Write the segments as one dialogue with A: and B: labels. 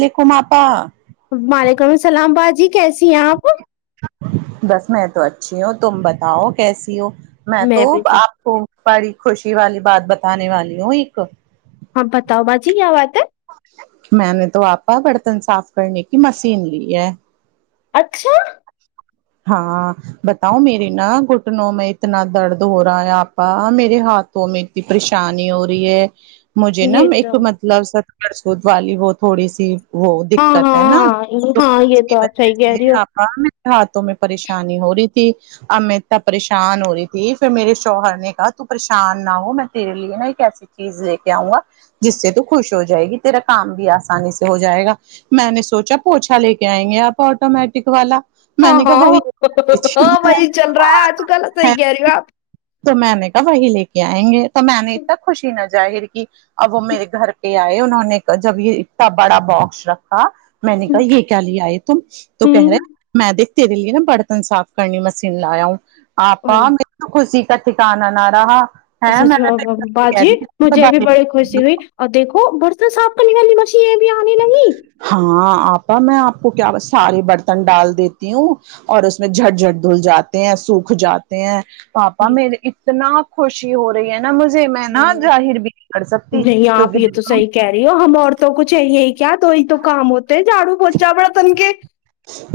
A: لیکم آپا
B: وعلیکم السلام باجی کیسی ہے آپ
A: بس میں تو اچھی ہوں تم بتاؤ کیسی ہو میں تو
B: بھی کہ
A: آپ کو بڑی خوشی والی بات بتانے والی ہوں ایک دو
B: ہاں بتاؤ باجی کیا بات ہے
A: میں نے تو آپا برتن صاف کرنے کی مشین لی ہے
B: اچھا
A: ہاں بتاؤ میری نا گٹنوں میں اتنا درد ہو رہا ہے آپا میرے ہاتھ تو میں کی پریشانی ہو رہی ہے مجھے نا
B: یہ
A: ایک
B: تو
A: مطلب صد سود والی وہ تھوڑی سی وہ
B: ہاں
A: دقت ہے نا
B: ہاں
A: تو
B: ہاں
A: اس
B: یہ
A: کی
B: تو آپ صحیح
A: وجہ
B: کہہ رہی ہو
A: سے آپا مے تھک تو میں پریشانی ہو رہی تھی اب میں اتنا پریشان ہو رہی تھی پھر میرے شوہر نے کہا تو پریشان نہ ہو میں تیرے لیے نا ایک ایسی چیز لے کے اؤں گا جس سے تو خوش ہو جائے گی تیرا کام بھی اسانی سے ہو جائے گا میں نے سوچا پوچھا لے کے ائیں گے آپ اٹومیٹک والا میں
B: ہاں
A: نے
B: ہاں
A: کہا وہی
B: وہ تو وہ
A: چیزیں
B: تو چل رہا ہے
A: اور
B: آج کل صہی کہہ رہی ہو آپ
A: تو میں نے کہا وہی لے کے ائیں گے تو میں نے اتنا خوشی نہ ظاہر کی اب وہ میرے گھر پہ ائے انہوں نے جب یہ اتنا بڑا باکس رکھا میں نے کہا یہ کیا لے ائے تم تو کہہ رہے
B: ہوں
A: میں دیک تیرے لیے نا برتن صاف کرنی مشین لایا ہوں آپا
B: اور
A: خوشی کا ٹکانا نہ رہا ہے
B: سچ باجی مجھے بھی بڑی خوشی
A: میں
B: ہوئی اور دیکھو برتن صاف کرنے والی مشین
A: ہاں آپا میں اپ کو کیا سارے برتن ڈال دیتی ہوں اور اس میں جھٹ جھٹ دھل جاتے ہیں سوکھ جاتے آپا مے اتنا خوش جی ہو رہی ہے نا مجھے میں نہ ظاہر بھی نہیں کر سکتی
B: نہیں آپ
A: کیوکہ
B: یہ تو صحیح کہہ ہم عورتوں کو چاہیے کیا تو ہی تو کام ہوتے ہیں جھاڑو پوچا بڑتن کے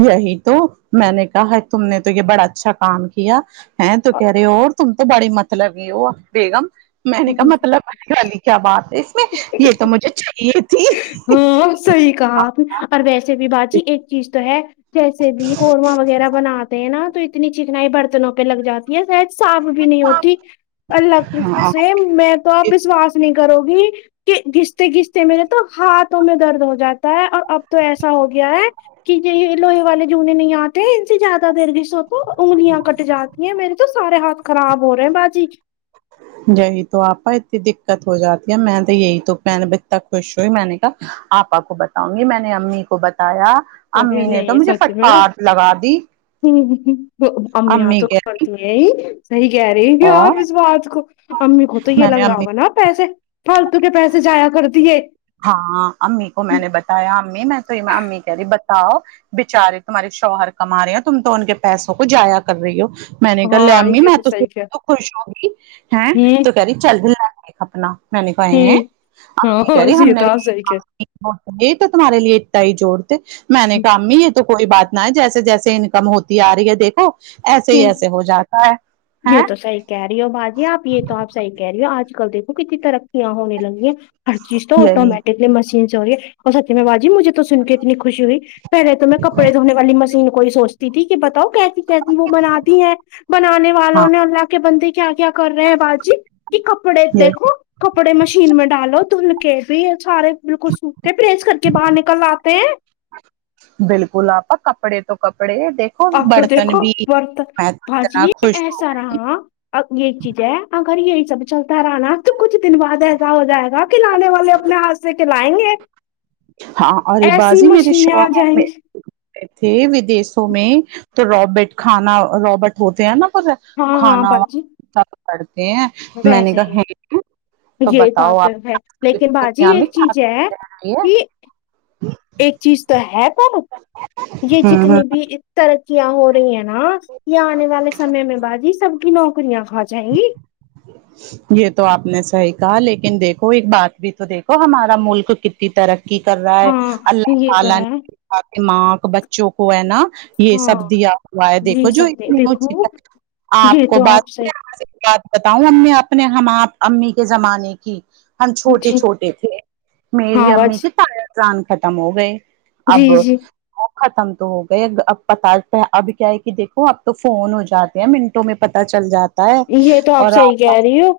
A: یہی تو میں نے کہا ہے تم نے تو یہ بڑا اچھا کام کیا ہے تو کہہ رہی ہو اور تم تو بڑی مطلبی ہو بیگم میں نے کہا مطلب گی کیا بات ہے اس میں یہ تو مجھے چاہیے
B: ہو صحیح کہا پھر ویسے بھی باجی ایک چیز تو ہے جیسے بھی قورمہ وغیرہ بناتے ہیں نا تو اتنی چکنائی برتنوں پہ لگ جاتی یہ سید صاف بھی نہیں
A: تھی
B: ہوتی اللہ کے حکم
A: ہاں
B: سے میں تو آپ وشواس نہیں کرو گی کہ گستے گستے میرے تو ہاتھوں میں درد ہو جاتا ہے اور اب تو ایسا ہو گیا ہے کہ یہ لوہے والے جونے نہیں آتے ہیں ان سے زیادہ دیر گسو تو انگلیاں کٹ جاتی ہیں میرے تو سارے ہاتھ خراب ہو رہے ہے باجی
A: یہی تو اپا اتنی دقت ہو جاتی ہے میں تو یہی تو میں اتنا خوش ہوئی میں نے کہا آپا کو بتاؤں گی میں نے امی کو بتایا
B: کوئی
A: امی نے تو
B: نہیں
A: مجھے
B: سچ میں
A: فٹکار لگا دی
B: امی آ تو کارتی ہوں یہ صحیح کہہ رہی
A: اور
B: آپ اس بات کو امی کو تو یہ
A: میں نے
B: لگ رہا
A: امی
B: ہوگا نا پیسے فالتو کے پیسے جایا کر تی ہے
A: ہاں امی کو میں نے بتایا امی میں تو امی کہہ رہی بتاؤ بچارے تمہارے شوہر کما رہے ہو تم تو ان کے پیسوں کو جایا کر رہی ہو میں نے ککہا لے
B: ہاں
A: امی
B: یہ
A: میں تو
B: صحیح ہے
A: تو خوش ہوگی ہے
B: ہوں
A: تو کہہ رہی چل اپنا میں نے کہا ہیں
B: ہوں
A: امی کہہ
B: ہاں
A: رہے ہم
B: یہ
A: نے
B: تو
A: بھی
B: آپ صحیح
A: یہ تو تمہارے لیے اتنا ہی جوڑ تھے میں نے کھا
B: کہ
A: امی یہ تو کوئی بات نہ ہے جیسے جیسے انکم ہوتی ارہی ہے دیکھو ایسے ہی ایسے ہو جاتا ہے
B: یہ
A: ہیں
B: تو صحیح کہہ رہی ہو باجی آپ یہ تو آپ صحی کہہ رہی ہو آج کل دیکھو کتنی ترقیاں ہونے لگی ہیں ہر چیز تو
A: یہی
B: آٹومیٹکلی مشین سے ہوی ہے اور سیہ میں باجی مجھے تو سن کے اتنی خوشی ہوئی پہلے تو میں کپڑے دھونے والی مشین کو ہی سوچتی تھی کہ بتاؤ کیسی کیسی وہ بناتی ہیں بنانے
A: ہاں
B: والوں نے اللہ کے بندے کیا کیا کر رہے ہیں باجی کہ کپڑے
A: یہ
B: دیکھو کپڑے مشین میں ڈالو دھل کے بھی سارے بال کو سوکھتے پریس کر کے باہر نکل لاتے ہیں
A: بالکل آپا کپڑے تو کپڑے دیکھ
B: اب تو دیکھو برتن باجی
A: اتنا
B: یہ
A: خوش ہوں
B: ایسا رہا اب یہ چیز ہے اگر یہی سب چلتا رہنا تو کچھ دن بعد ایسا ہو جائے گا کھلانے والے اپنے ہاتھ سے کھلائیں گے
A: ہاں ارے
B: ایسی
A: بازی میرے
B: مشینینیں آ
A: شوہر
B: جائیں
A: میں
B: گی
A: تھے ودیشوں میں تو روبٹ کھانا روابٹ ہوتے ہیں نا پر
B: ہاں ہاں
A: کھانا وا
B: باجی
A: سب کرتے ہیں میں نے کہا
B: [unintelligible]
A: ہے تو
B: یہ بات
A: بتاؤ
B: تو
A: آپ
B: ہے لیکن باجی
A: دنیا میں
B: ایک چیز ہے
A: کیا ہے
B: کہ ایک چیز تو ہے پر یہ
A: ہ ہ
B: جتنی بھی ترکیاں ہو رہی ہیں نا یہ آنے والے سمے میں باجی سب کی نوکریاں کھا جائےیں گی
A: یہ تو آپ نے صحیح کہا لیکن دیکھو ایک بات بھی تو دیکھو ہمارا ملک کتنی ترقی کی کر رہا ہے
B: ہاں
A: اللہ
B: یہ تو
A: تعالی
B: ہے
A: نےا ماں کو بچوں کو ہے نا یہ
B: ہاں
A: سب دیا ہوا ہے دیکھو
B: یہ
A: جو
B: سب
A: اتنی
B: دیکھو یہ
A: آپ کو
B: تو
A: بات
B: صحیح
A: ہوں امی اپنے ہم آپ امی کے زمانے کی ہم چھوٹے
B: جی
A: چھوٹے تھے
B: ہاں
A: میری
B: آواز
A: امی کے تا یا جان ختم ہو گئے
B: جی
A: اب
B: جی
A: ختم تو ہو گئے اب پتا اب کیا ہے کہ دیکھو اب تو فون ہو جاتا منٹوں میں پت چل جاتا ہے
B: یہ تو
A: اور
B: صحیح
A: آپ کا
B: کہہ رہی ہو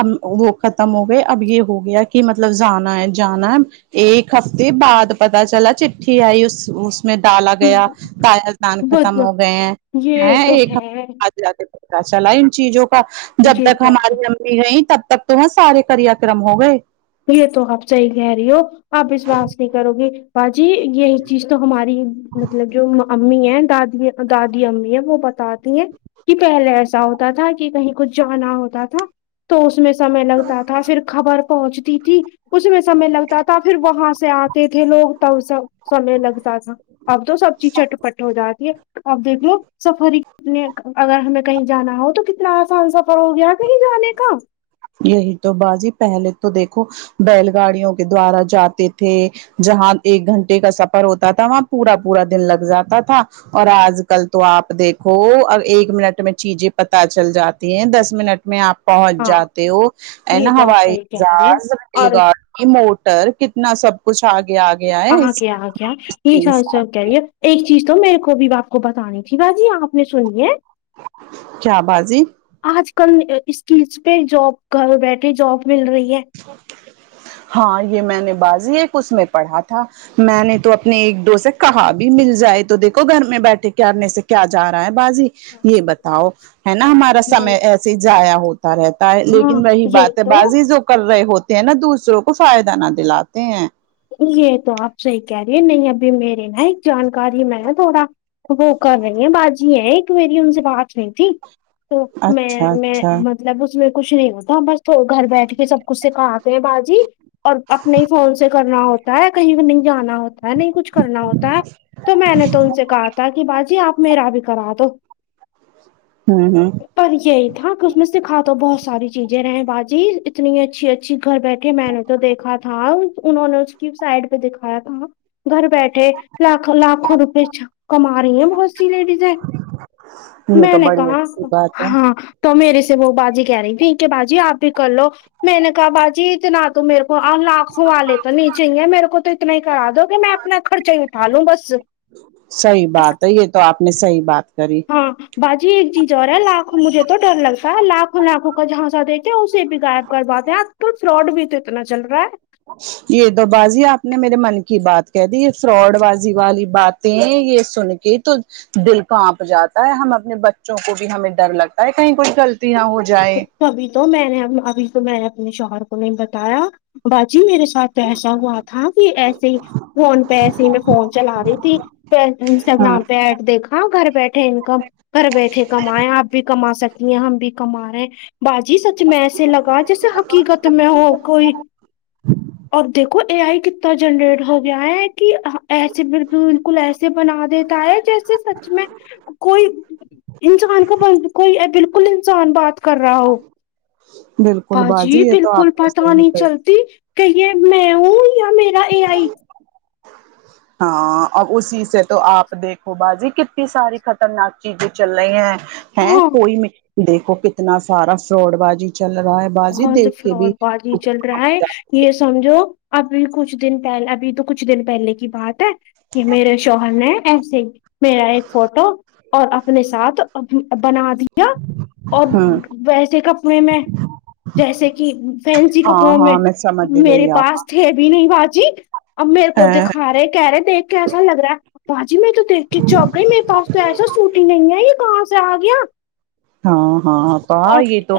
A: اب وہ ختم ہو گئے اب یہ ہو گیا کہ مطلب جانا ہے جانا ہے ایک ہفتے بعد پتا چلا چٹھی آئی اس اس میں ڈالا گیا تیاہ دان
B: بت
A: ختم ہو گئے
B: یہ
A: ہیں
B: تو
A: ایک
B: ہے
A: ہفتے پتا چلا ان چیزوں کا جب
B: یہ
A: تک
B: تو آپ
A: ہمارے ہے نہیں تب تک تو ہے سار کریا کررم ہو گئے
B: یہ تو آپ صحیح کہہ رہی ہو آپ وسشواس نہیں کرو گی باجی یہی چیز تو ہماری مطلب جو امی ہیں دادی دادی امی ہے وہ بتاتی ہیں کہ پہلے ایسا ہوتا تھا کہ کہیں کچھ جانا ہوتا تھا تو اس میں سے سمے لگتا تھا پھر خبر پہنچتی تھی اس میں سمے لگتا تھا پھر وہاں سے آتے تھے لوگ تب سب سمے لگتا تھا اب تو سب چیز چٹپٹ ہو جاتی ہے اب دیکھ لو سفر نے اگر ہمیں کہیں جانا ہو تو کتنا آسان سفر ہو گیا کہیں جانے کا
A: یہی تو باجی پہلے تو دیکھو بیل گاڑیوں کے دوارا جاتے تھے جہاں ایک گھنٹے کا سفر ہوتا تھا وہاں پورا پورا دن لگ جاتا تھا اور آج کل تو آپ دیکھو ایک منٹ میں چیزیں پتا چل جاتی ہیں دس منٹ میں آپ پہنچ
B: ہاں
A: جاتے ہو ہے
B: یہ
A: نا
B: تو آپ
A: ہوائی
B: صحیح کہہ رہی ہو
A: جاز
B: اور
A: یہ موٹر کتنا سب کچھ آ گیا آگے
B: [unintelligible] ایک چیز تو میرے کو بھی آپ کو بتانی تھی باجی آپ نے سنی ہے
A: کیا بازی
B: آج کل اسکز پہ جاب گھر بیٹھے جاب مل رہی ہے
A: ہاں یہ میں نے بازی ایک اس میں پڑھا تھا میں نے تو اپنے ایک دو سے کہا بھی مل جائے تو دیکھو گھر میں بیٹھے کرنے سے کیا جا رہا ہے بازی یہ بتاؤ ہے نا
B: ہاں
A: ہمارا
B: میں
A: سمے
B: نے
A: ایسے ہی ضائع ہوتا رہتا ہے
B: ہاں
A: لیکن وہی
B: یہ
A: بات ہے
B: تو
A: باجی جو کر رہے ہوتے ہیں نا دوسروں کو فائدہ نہ دلاتے ہیں
B: یہ تو آپ صحیح کہہ رہی ہیں نہیں ابھی میرے نا ایک جانکاری میں نا تھوڑا وہ کر رہی ہیں باجی ہیں ایک میری ان سے بات نہیں تھی تو میں
A: اچھا
B: میں
A: اچھا
B: مطلب اس میں کچھ نہیں ہوتا بس گھر بیٹھ کے سب کچھ سکھاتے ہیں باجی اور اپنے ہی فون سے کرنا ہوتا ہے کہیں بھی نہیں جانا ہوتا ہوتا ہے نہیں کچھ کرنا ہوتا ہے تو میں نے تو ان سے کہا تھا کہ باجی آپ میرا بھی کرا دو
A: ہوں ہوں
B: پر یہی تھا کہ اس میں سکھا تو بہت ساری چیزیں رہیں باجی اتنی اچھی اچھی گھر بیٹھے میں نے تو دیھکا تھا انہوں نے اس کی سائڈ پہ دکھایا تھا گھر بیٹھے ھے لاکھوں لاکھوں روپئے چھا کما رہی ہیں بہت سی لیڈیزیں
A: یہ
B: میں
A: تو
B: نے
A: بڑی
B: کہا
A: اچھی بات ہے
B: ہاں تو میرے سے وہ باجی کہہ رہی تھیں کہ باجی آپ بھی کر لو میں نے کہا باجی اتنا تو میرے کو آں لاکھ کھوں والے تو نہیں چاہیے میرے کو تو اتنا ہی کرا دو کہ میں اپنا خرچہ ہی اٹھا لوں بس
A: صحیح بات ہے یہ تو آپ نے صحیح بات کری
B: ہاں باجی ایک چیز اور ہے لاکھوں مجھے تو ڈر لگتا ہے لاکھوں لاکھوں کا جھانسا دے کے اسے بگاڑ کروا دیں آج کل فراڈ بھی تو اتنا چل رہا ہے
A: یہ تو باجی آپ نے میرے من کی بات کہہ دی یہ فراڈ بازی والی بات یہ یہ سن کے تو دل کانپ جاتا ہے ہم اپنے بچوں کو بھی ہمیں ڈر لگتا ہے کہیں کوئی غلطی نہ ہو جائے
B: تبھی تو میں نے ابھی تو میں نے اپنے شوہر کو نہیں بتایا باجی میرے ساتھ ایسا ہوا تھا کہ ایسے ہی فون پہ ایسے ہی میں فون چلا رہی تھی پہ
A: ہاں
B: انسٹاگرام پہ ایڈ دیکھ ہاں گھر بیٹھے انکم گھر بیٹھے کمائے آپ بھی کما سکتی ہیں ہم بھی کما رہے ہیں باجی سچ میں ایسے لگا جیسے حقیقت میں ہو کوئی اور دیکھو اے آئی کتنا جنریٹ ہو گیا ہے کی آہں ایسے بالکل بالکل ایسے بنا دیتا ہے جیسے سچ میں کوئی انسان کو [unintelligible] کوئی اے بالکل ہی انسان بات کر رہا ہو
A: بالکل
B: باجی
A: یہ تو
B: بالکل
A: آپ نے
B: پتہ
A: صحیح
B: نہیں
A: کہی
B: چلتی کہیں یہ میں ہوں یا میرا اے آئی
A: ہاں اور اسی سے تو آپ دیکھو باجی کتنی ساری خطرناک چیزیں چل رہی ہیں ہیں
B: ہاں
A: کوئی میں دیکھو کتنا سارا فراڈ بازی چل رہا ہے بازی
B: بہت
A: دیکھ کے بھی
B: فراڈ بازی چل رہا ہے یہ سمجھو ابھی کچھ دن پہلے ابھی تو کچھ دن پہلے کی بات ہے کہ میرے شوہر نے ایسے ہی میرا ایک فوٹو اور اپنے ساتھ بنا دیا اور
A: ہاں
B: ویسے کپڑے میں جیسے کہ فینسی
A: ہاں
B: کپڑوں میں
A: ہاں سمجھ
B: میرے
A: گئی
B: پاس
A: آپ
B: تھے بھی نہیں باجی اور میرے کو
A: ہ
B: دکھا رہے کہہ رہے ہیں دیکھ کیسا لگ رہا باجی میں تو دیکھ کے چونک گئی میرے پاس تو ایسا سوٹ ہی نہیں ہے یہ کہاں سے آ گیا
A: ہاں ہاں آپا
B: اور
A: یہ تو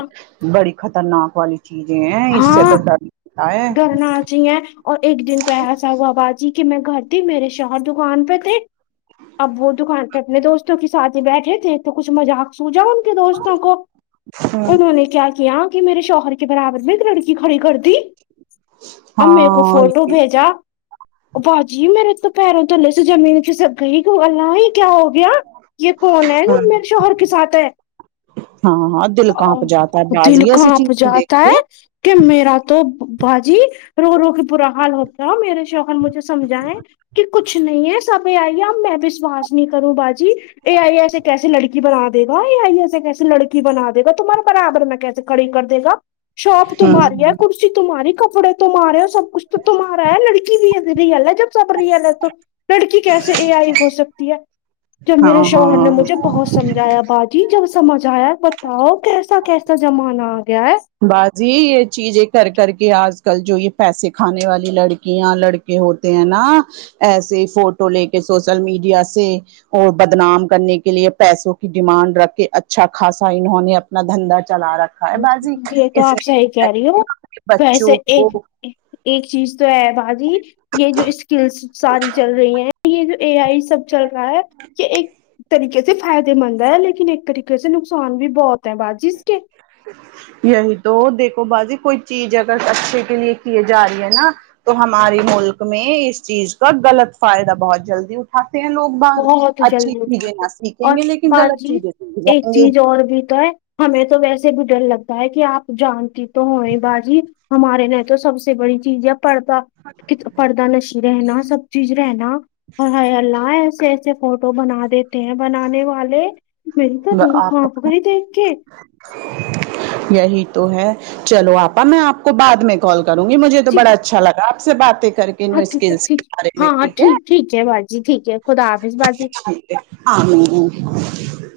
A: بڑی خطرناک والی چیزیں ہے اس سے تو
B: ہاں
A: ڈر لگتا ہے
B: ڈرنا چاہئے اور ایک دن تو ایسا ہوا باجی کہ میں گھر تھی میرے شوہر دکان پہ تھے اب وہ دکان پہ اپنے دوستوں کے ساتھ ہی بیٹھے تھے تو کچھ مذاق سوجا ان کے دوستوں کو انہوں نے کیا کیا کہ میرے شوہر کے برابر میں ایک لڑکی کھڑی کردی اور میرے کو
A: ہاں
B: فوٹو بھیجا باجی میرے تو پیروں تو لے سے زمین گیھس گئی اللہ ہی یہ کیا ہوگیا یہ کون ہے نا میرے شوہر کے ساتھ ہے
A: ہاں ہاں دل
B: آں
A: کانپ جاتا ہے
B: دل
A: بازی ایسی
B: کانپ
A: چیزیں دیکھ
B: جاتا
A: کے
B: ہے کہ میرا تو باجی رو رو کے برا حال ہوتا ہے میرے شوہر مجھے سمجھائے کہ کچھ نہیں ہے سب یہ آئیے میں ویشواس نہیں کروں باجی یہ اے ائی ایسے کیسی لڑکی بنا دے گا یا ایسے کیسے لڑکی بنا دے گا تمہارے برابر میں کیسے کھڑی کردے گا شاپ تمھاری ہے
A: ہاں
B: کرسی تمھاری کپڑے تمہارے ہے ہو سب کچھ تو تمہارا ہے لڑکی بھی ہے رئیل ہے جب سب رئیل ہے تو لڑکی کیسے اے ائی ہو سکتی ہے جب میرے
A: ہاں
B: شوہر نے
A: ہاں
B: مجھے بہت سمجھایا بات جی جب سمجھ آیا بتاؤ کیسا کیسا زمانہ آ گیا ہے
A: باجی یہ چیزیں کر کر کے آج کل جو یہ پیسے کھانے والی لڑکیاں لڑکے ہوتے ہیں نا ایسے فوٹو لے کے سوشل میڈیا سے اور بدنام کرنے کے لیے پیسوں کی ڈیمانڈ رکھ کے اچھا خاصا انہوں نے اپنا دھندا چلا رکھا ہا ئے باجی
B: یہ تو آپ صحیح کہہ رہی ہو ویسے
A: بچوں کو
B: ایک ایک چیز تو ہے باجی یہ جو سکلز ساری چل رہی ہے یہ جو اے آئی سب چل رہا ہے یہ ایک طریقت یہ فائدے مند ہے لیکن ایک طریقے سے نقصان بھی بہت ہے با جی اس کے
A: یہی تو دیکھو باجی کوئی چیز اگر اچھے کے لیے کیے جا رہی ہے نا تو ہمارے ملک میں اس چیز کا غلط فائدہ بہت جلدی اٹھاتے ہیں لوگ باہر
B: بہت
A: اچھی
B: جلدی
A: چیزیں
B: اٹھاتا
A: نہ
B: ہے
A: سیکھیں
B: اور
A: گے لیکن غلط
B: باجی
A: چیزیں سیکھ
B: ایک
A: جائیں گے
B: چیز اور بھی تو ہے ہمیں تو ویسے بھی ڈر لگتا ہے کہ آپ جانتی تو ہوئے باجی ہمارے یہاں تو سب سے بڑی چیز ہے پردہ پردہ نش رہنا سب چیز رہنا اے ہائیے اللہ کیسے فوٹو بنا دیتے ہیں بنانے والے میری تو روح کانپ
A: آپا
B: رہی دیکھ کہ
A: یہی تو ہے چلو آپا میں آپ کو بعد میں کال کرونگی مجھے تو
B: جی
A: بڑا اچھا لگا آپ سے باتیں کر کے
B: ہاں
A: لکین
B: ٹھیک ہے
A: سکلز
B: ٹھیک
A: کے بارے میں
B: ہاں
A: ٹھیک ہے
B: ٹھیک ہے باجی ٹھیک ہے خدا حافظ باجی
A: [unintelligible]